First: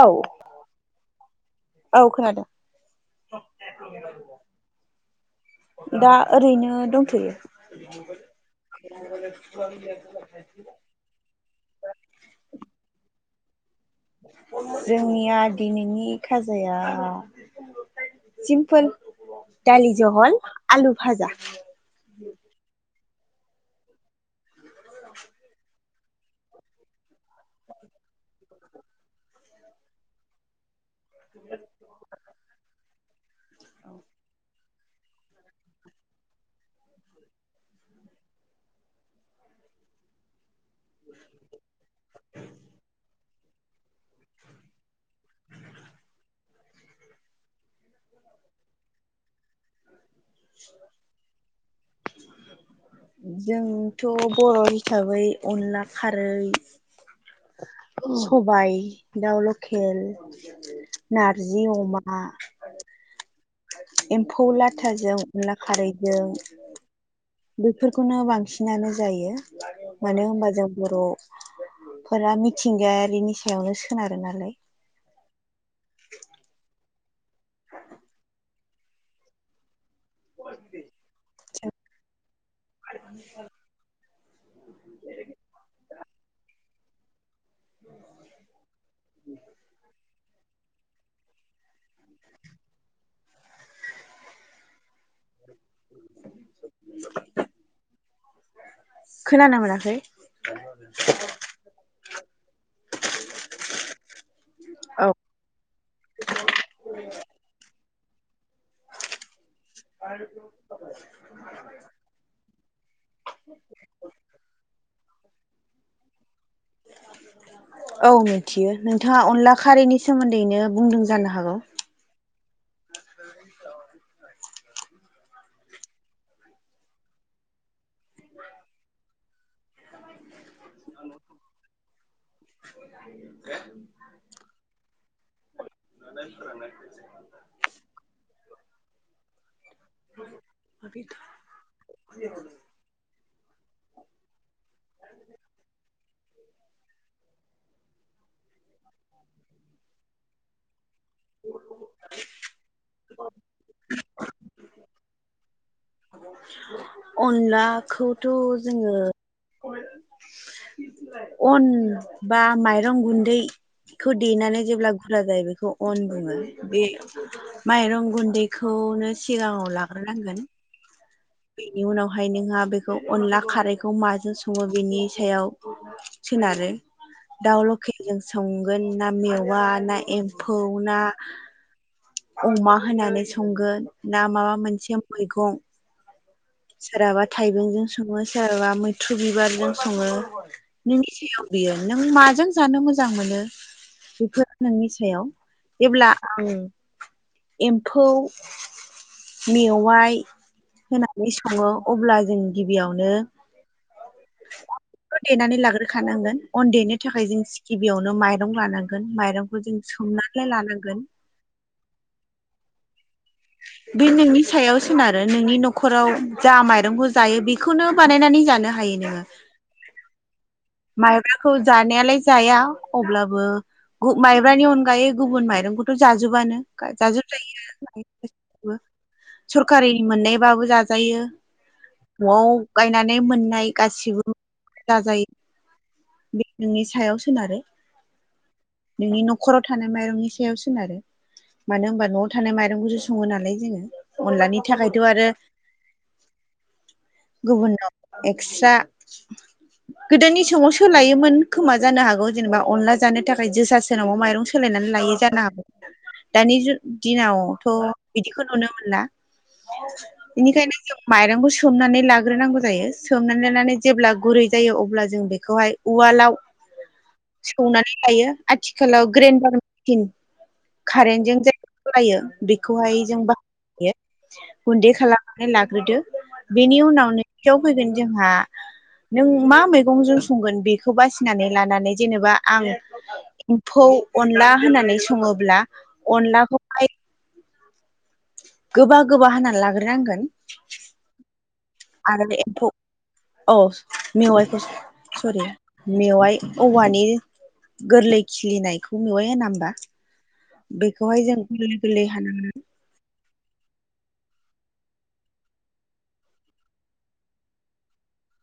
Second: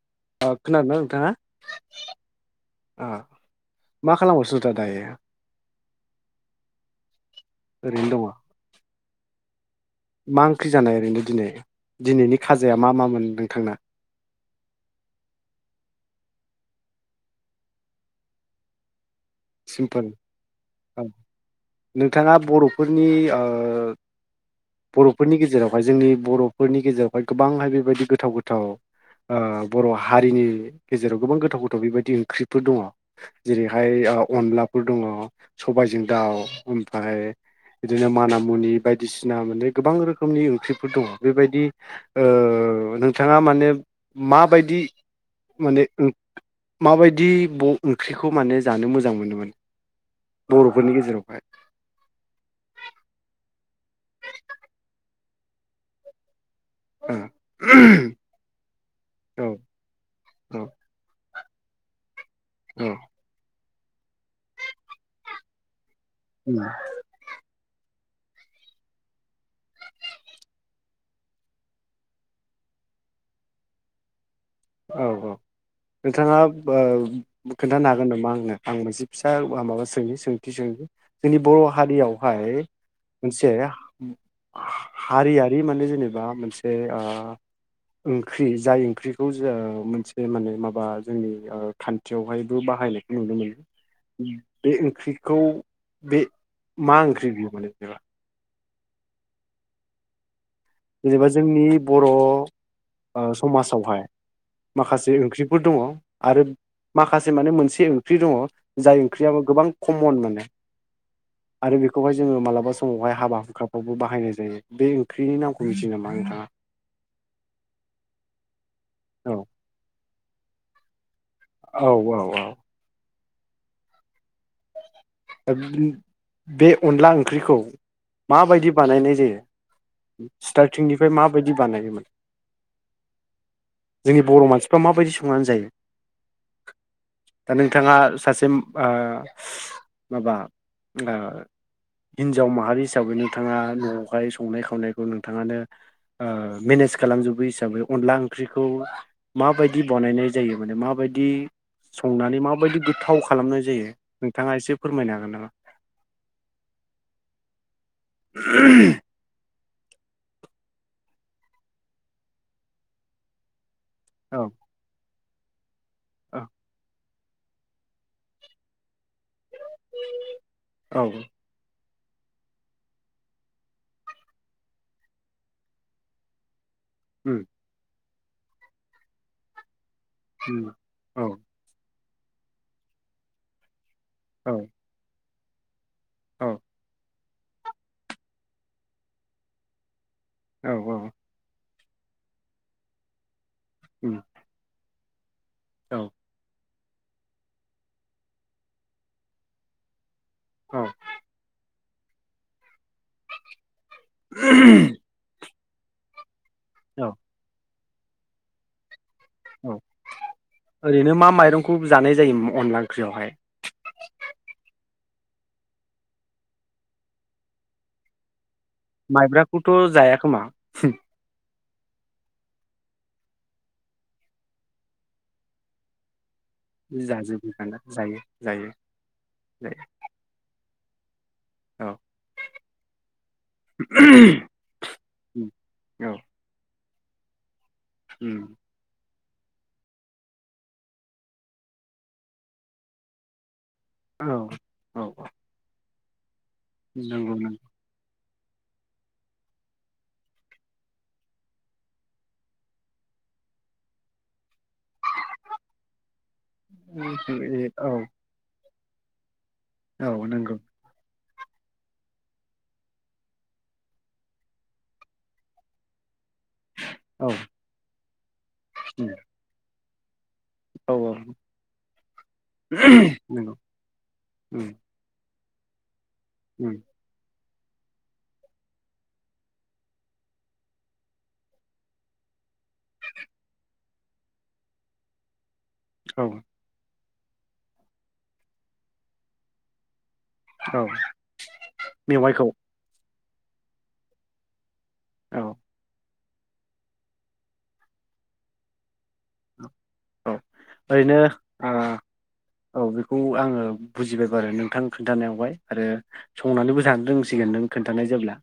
औ ओ खोनादोंना नोंथाङा औ खोनादों ओ मा खालामगासिनो दा दायो दा ओरैनो दंथयो [inaudible] ओरैनो दङ मा ओंख्रि जानाय ओरैनो दिनै दिनैनि खाजाया मा मा मोन्दों थाङा जोंनिया दिनैनि खाजाया सिमपल दालि सिम्पोल जहल आलु फाजा। नि ओ बर'फोरनि गेजेरावहाय जोंनि बर'फोरनि गेजेरावहाय गोबांहाय बेबायदि गोथाव गोथाव ओ बर' हारिनि गेजेराव गोबां गोथाव गोथाव बेबायदि ओंख्रिफोर दङ जेरैहाय ओ अनला फोर दंङ सबायजों दाउ ओमफ्राय बिदिनो माना मुनि बायदिसिना माने गोबां रोखोमनि ओंख्रिफोर दङ बेबायदि ओ नोंथाङा माने माबायदि माने ओ माबायदि ब ओंख्रिखौ माने जानो मोजां जां मोनो माने बर' फोरनि गेजेरावहाय। थ बर' हिसाबै अनला खारै ओ सबायाइ दाउ औ लकेल औ ना जि अमा औ। एम्फौ लाथाजों अनला खारै। जों बेफोर खौनो बांसिनानो जायो। मानो होनबा जों बर' फोरा मिथिंगायारिनि सायावनो सोनारो नालाय। औ औ नोंथाङा ओ खोन्थानो हागोन नामा आंनो आं मोनसे फिसा माबा सों सोंनि सोंथि सोंनि जोंनि बर' हारियावहाय मोनसे हारियारि माने जेनेबा मोनसे ओ ओंख्रि जाय ओंख्रि खौ जों मोनसे माने माबा जोंनि ओ खान्थियावहायबो बाहायनायखौ नुनो मोनो बे ओं ख्रिखौ बे मा ओंख्रि बियो माने [unintelligible] खोनानो मोनाखै। जेनेबा जोंनि बर' ओ समाजावहाय औ माखासे ओंख्रिफोर दङ आरो माखासे माने मोनसे ओंख्रि दङ। जाय ओंख्रियाबो गोबां कमन माने आरो बेखौहाय जोङो मालाबा समावहाय हाबा हुखाफ्रावबो बाहायनाय जायो बे ओंख्रिनि नामखौ मिनथियो नामा नोंथांङा? औ मिथियो नोंथाङा अनला औ खारैनि सोमोन्दैनो बुंदों जानो हा औ औ औ। बे अनला ओंख्रिखौ माबायदि बानायनाय जायो? स्टारटिंनिफ्राय माबायदि बानायोमोन जोंनि बर' मानसिफ्रा माबायदि स संनानै जायो। दा नोंथाङा सासे बा माबा ओ हिन्जाव माहारि हिसाबै नोंथाङा न'आवहाय संनाय खावनायखौ नोंथाङानो ओ मेनेज खालामजोबो हिसाबै अनला ओंख्रिखौ माबायदि बनायनाय जायो? माने माबायद दि संनानै माबायदि गोथाव खालामनाय जायो। नोंथाङा एसे फोरमायनो हागोन नामा? अनला खौथ' जोङो अन बा माइरं गुन्दै खौ औ देनानै जेबोब्ला फुला जायो बेखौ। अन गुनदै औ बे माइरं गुन्दैखौनो सिगाङाव लाग्रोनांगोन। औ। बेनि उनावहाय नोंहा बेखौ अनला खारैखौ माजों सङो बेनि सायाव सोनारो। उम दाउ लखेल जों संगोन ना मेवा नाय। एम्फौ उम ना औ अमा होनानै संगोन। ना माबा औ मोनसे मुलि गं। औ सोराबा थाइबेंजों सङो सोराबा मैथ्रु बिबारजों सङो। औ औ नोंनि सायाव‌ बियो। नों माजों जानो मोजां मोनो उम बेफोर नोंनि सायाव। औ एब्ला आं एम्फौ मेवाइ औ। अह अब्ला जों गि बियावनो देनानै लागोर रोखानांगोन। अन देनो औ थाखाय जों गिबियावनो माइरं लानां माइरंखौ जों औ सोमनानैलाय लानांगोन ओरैनो मा माइरंखौ जानाय जायो अनला ओंख्रियावहाय बे नोंनि सायाव सोनारो आरो नोंनि नखराव जा माइरंखौ जायो बेखौनो बानायनानै जानो हायो। माइब्राखौथ जाया खोमा माइब्रा जानायालाय जाया अब्ला माइब्रनि अनायै गुबुन माइरंखौथ जाजोबयो जानो जाजोबो दाना जायो जायो जाजोब जायो सकरि मोननाय बाबो जायो औ नआव गायनानै मोननाय गाससिबो जाजायो। औ बे नोंनि सायाव सोनारो उम [inaudible] नोंनि नखराव थानाय माइरंनि सायाव सोनारो मानो होनबा नआव थानाय माइरंखौसो सङो नालाय जोङो। औ अनलानि थाखायथ आरो जग [unintelligible] गुबुनाव एक्सट्रा गोदोनि समङाव सोलायोमोन खोमा जानो हागौ जेनेबा अनला जानो थाखाय जोसा सोनाव माइरं सोलायनानै लायो जानो हागौ दानि दिनावथ नंगौ औ बिदिखौ नुनो मोनो ला औ नंगौ बिनिखायनो माइरंखौ सोमनानै लाग्रोनांगौ जायो सोमनानै लानानै जेब्ला गुरै जायो अब्ला जों बेखौहाय उवालाव औ सौनानै थायो आथिखालाव ग्रेनदार थिन औ कारेन्टजों जाय [unintelligible] खाालायो बेखौहाय जों नंगौ बाहायो उम गुन्दै खालाम [unintelligible] ग्रोदो उम बेनि उनावनो खाथियाव फैगोन जोंहा नों मा मैगंजों संगोन बेखौ बासिनानै लानानै जेनेबा आं एमफौ अनला होनानै संङोब्ला औ अलाखौ गोबा गोबा हाना लाग्रोनांगोन औ आरो मेवाइखौ एम्फौ औ मेवायखौ स औ सरि मेवाइ औवानि गोर्लै खिलिनायखौ मेवाइ होना होमबा? औ ओरैनो बेखौहाय जों गोर्लै गोर्लै हानानै आंङो बुजिबाय बो आरो नोंथां खोन्थानायावहाय आरो संनानैबो जानो रोंसिगोन नों खोन्थानाय जेब्ला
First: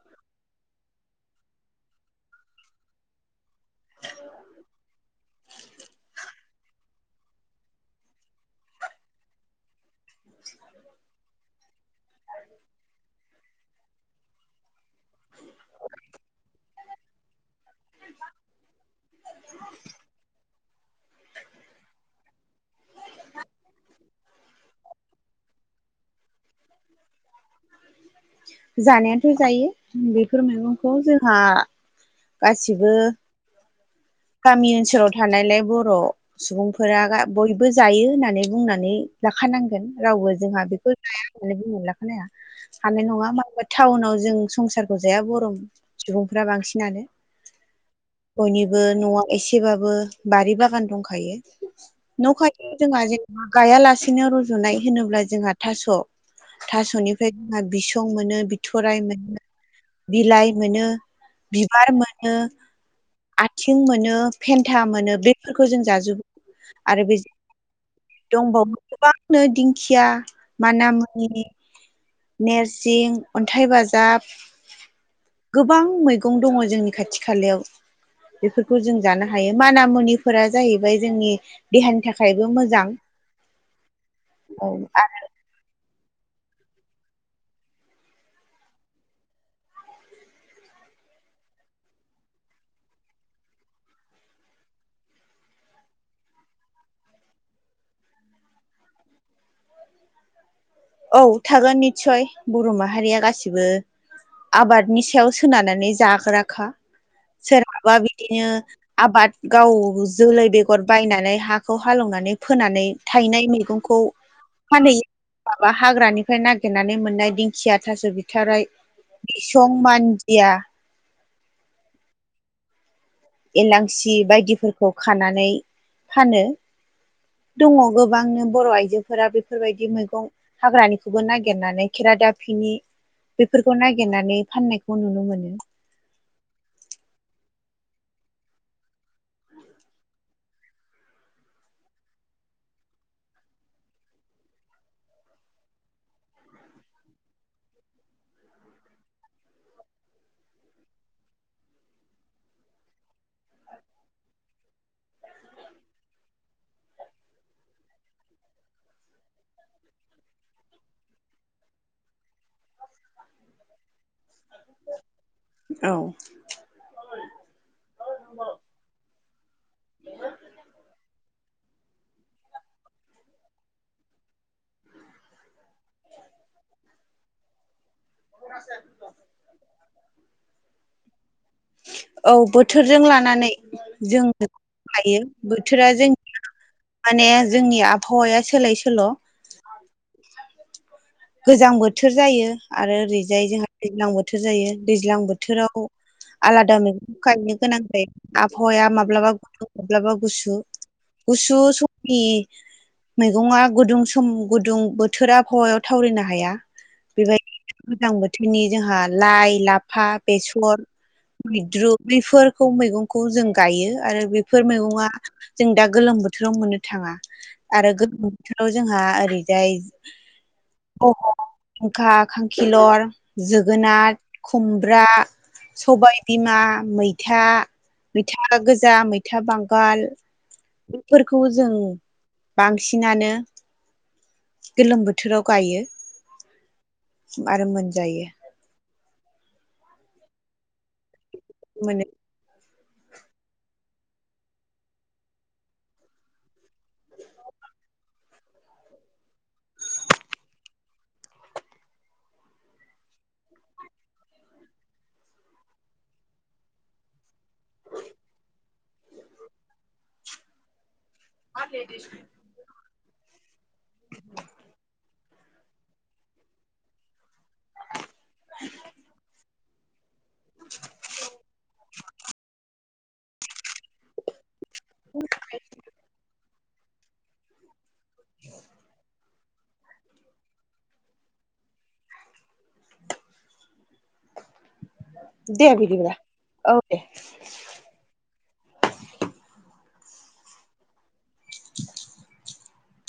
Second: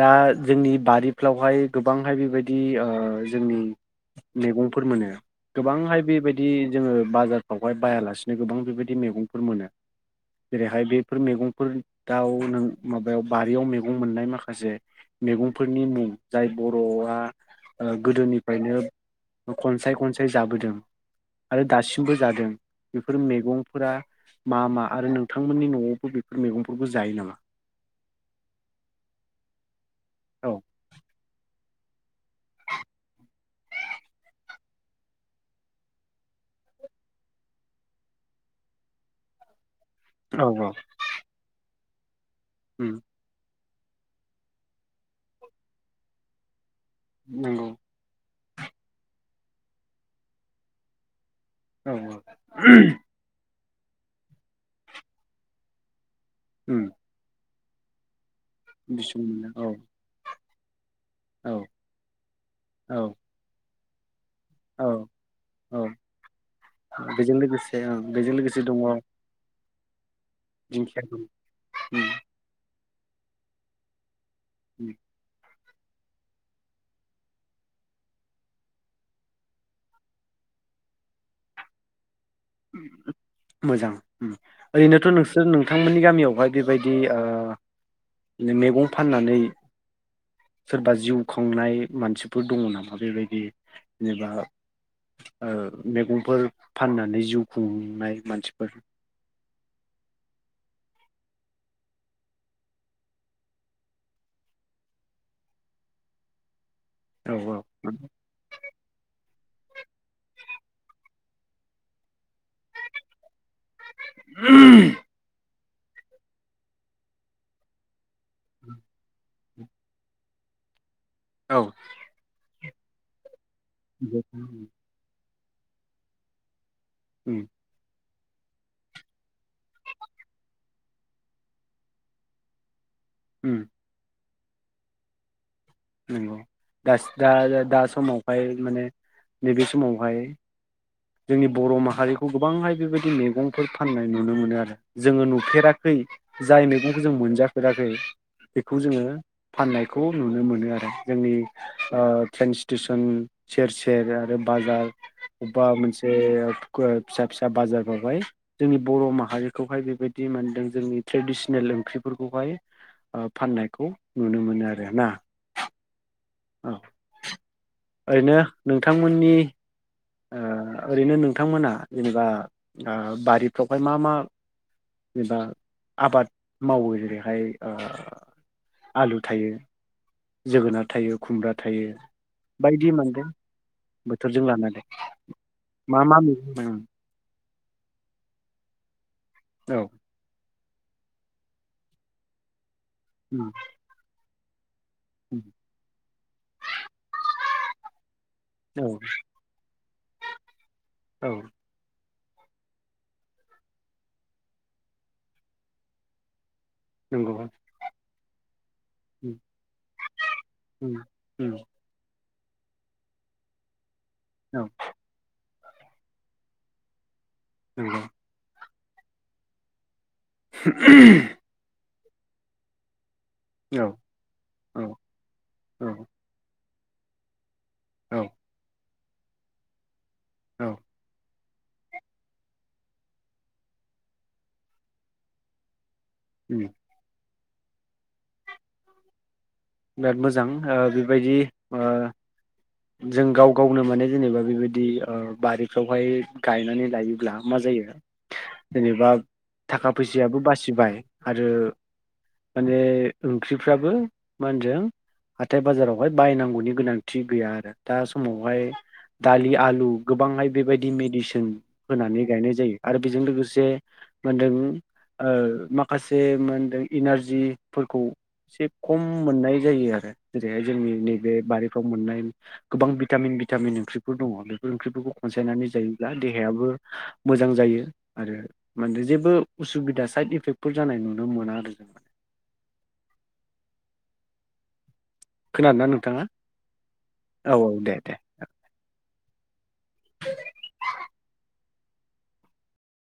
दा जोंनि बारिफ्रावहाय गोबांहाय बेबायदि ओ जोंनि मेगंफोर मोनो गोबांहाय बेबायदि दि जोंङो बाजारफ्रावहाय बायालासेनो गोबां बेबायदि मेगंफोर मोनो जेरैहाय बेफोर मेगंफोराव नों माबायाव बारियाव मैगं मोननाय माखासे मेगंफोरनि मुं जाय बर'आ ओ गोदोनिफ्रायनो खनसाय खनसाय जाबोदों आरो दासिमबो जादों। बेफोर मेगंफोरा मा मा आरो नोंथांमोननि न'आव बेफोर मेगंखौबो जायो नामा? जानायाथ जायो। बेफोर औ मैगंखौ जोंहा गासिबो गामि ओन्सोलाव थानायलाय बर' सुबुंफोरा बयबो जायो होन्नानै बुंनानै लाखानांगोन। रावबो औ जोंहा औ बेखौ जाया होन्नानै बुंनो ला [inaudible] उम हानाय नङा टाउनाव जों संसारखौ जाया बर' सुबुंफ्रा बांसिन। नोंगौ। बयनि न'आ एसेबाबो बारि बागान दंखायो औ न' खाथि जोंहा जेनेबा गायालासेनो रज'नाय होनोब्ला जोंहा थास' उम थास'निफ्राय हा बिसं मोनो बि थ'राय बिसं मोनो औ बिलाइ मोनो औ बिबार मोनो औ आथिं मोनो। फेन्था औ मोनो बेफोरखौ जों औ जाजोबो आरो बे बेजों लोगोसे ओं बेजों लोगोसे दङ दंबावो गोबांनो दिं खिया माना दिंखिया दं मुनि उम नेरसि जिं अन्थाइ बाजाब उम। गोबां मैगं दङ जोंनि खाथि खालायाव। बेफोरखौ जों जानो हायो माना मुनिफोरा जाहैबाय जोंनि देहानि थाखाय मोजां उम औ ओरैनोथ नोंसोर नोंथां मोननि गामियावहाय बेबायदि ओ मेगं फाननानैसोरबा जिउखुंनाय मानसिफोर दंनामा बेबायदि जेनेबा ओ मेगंफोर फाननानै जा जिउ खुंनाय मानसिफोर औ थागोन निस्सय बर' माहारिया गासिबो आबादनि सायाव सोनारनानै जाग्राखा औ औ सोरहाबा बिदिनो आबाद गाव जोलै बेगर बायनानै हाखौ हाल एवनानै फोनानै थायनाय मैगंखौ फानहैयो माबा हाग्रानिफ्राय नागिरनानै मोननाय दिंखिया थास बिथाराइ बिसं मानदिया औ एलांसि बायदिफोरखौ खानान नानै फानो उम दङ गोब गोबांनो बर' आइजोफोरा बेफोरबायदि मैगं हाग्रानिखौबो नागिरनानै खेरादाफिनि उम बेफोरखौ नागिरनानै फाननायखौ नुनो मोनो नंगौ दास दा समावहाय माने नैबे समावहाय जोंनि बर' माहारिखौ गोबांहाय बेबायदि मैगंफोर फाननाय नुनो मोनो आरो जोङो नुफेराखै जाय मैगंखौ जों मोनजाफेराखै बेखौ जोङो फाननायखौ नुनो मोनो आरो ओ जोंनि ट्रेन स्टेसन सेर सेर आरो बाजार उम बा मोनसे फिसा फिसा बाजार आवहाय जोंनि बर माहारिखौहाय बेबायदि मानदों जोंनि ट्रेडिसनेल ओंख्रिफोरख खौहाय फाननायखौ ओ नुनो मोनो आरोना औ औ ओरैनो नोंथांमोननि ओ ओरैनो नोंथांमोना जेनेबा ओ बारिफ्रावहाय मा मा जेनेबा आबाद मावो जेरैहाय ओ आलु थायो जोगोनार थायो खुमब्रा थायो औ बायदि बोथोरजों मोनदों लानानै जों बोथोरजों लानानै लायो मा मा मै उम ए जोंनि आबहावाया सोलाय सोल' औ गोजां बोथोर जायो आरो ओरैजाय जोंहा दैज्लां बो थोर जायो दैज्लां बोथोराव आलादा मैगंखौ गायनो गोनां जायो औ आबहावाया माब्लाबा गुदुं माब्लाबा गुसु औ गुसु सम कि मैगङा गुदुं सम गुदुं बोथोर आबहावायाव थावरिनो हाया नंगौ औ बेबायदिनो गोजां बोथोरनि जोंहा लाइ लाफा बेसर नंगौ मैद्रु बैफोर खौ मैगंखौ जों गायो आरो औ बेफोर मैगङा जों दा गोलोम बोथोराव मोननो थाङा आरो गोलोम बोथार ओ जोंहा ओरैजाय [unintelligible] खा खांखिलर जोगोनाथ खुमब्रा औ सबाय बिमा मैथा औ मैथा गोजा मै था बांगाल औ बेफोर खौ जों बांसिनानो गोलोम बोथोराव गायो उम आरो मोनजायो। बिराद मोजां ओ बेबायदि ओ माने जों गाव गावनो माने जेनेबा बेबायदि बारिफ्रावहाय गायनानै लायोब्ला मा जायो जेनेबा थाखा फैसायाबो बासिबाय आरो माने ओंख्रिफ्राबो मा होनदों हाथाय बाजारावहाय बायनांगौनि गोनांथि गैया आरो दा समावहाय दालि आलु गोबांहाय बेबाय दि मेडिसिन होनानै गायनाय जायो। आरो बेजों लोगोसे माहोनदों ओ माखासे माहोनदों इनारजि फोरखौ एसे खम मोननाय जायो आरो जेरैहाय जोंनि नैबे बारिफ्राव मोननाय गोबां भिटामिन भिटामिन ओंख्रिफोर दङ बे फोर ओंख्रिफोरखौ खनसायनानै जायोब्ला देहायाबो मोजां जायो आरो माने जेबो उसुबिदा साइद इफेक्टफोर जानाय नुनो मोना आरो जों माने। दे खोनादोंना बिदिबला नोंथाङा? औ दे। औ औ दे दे [unintelligible] [unintelligible]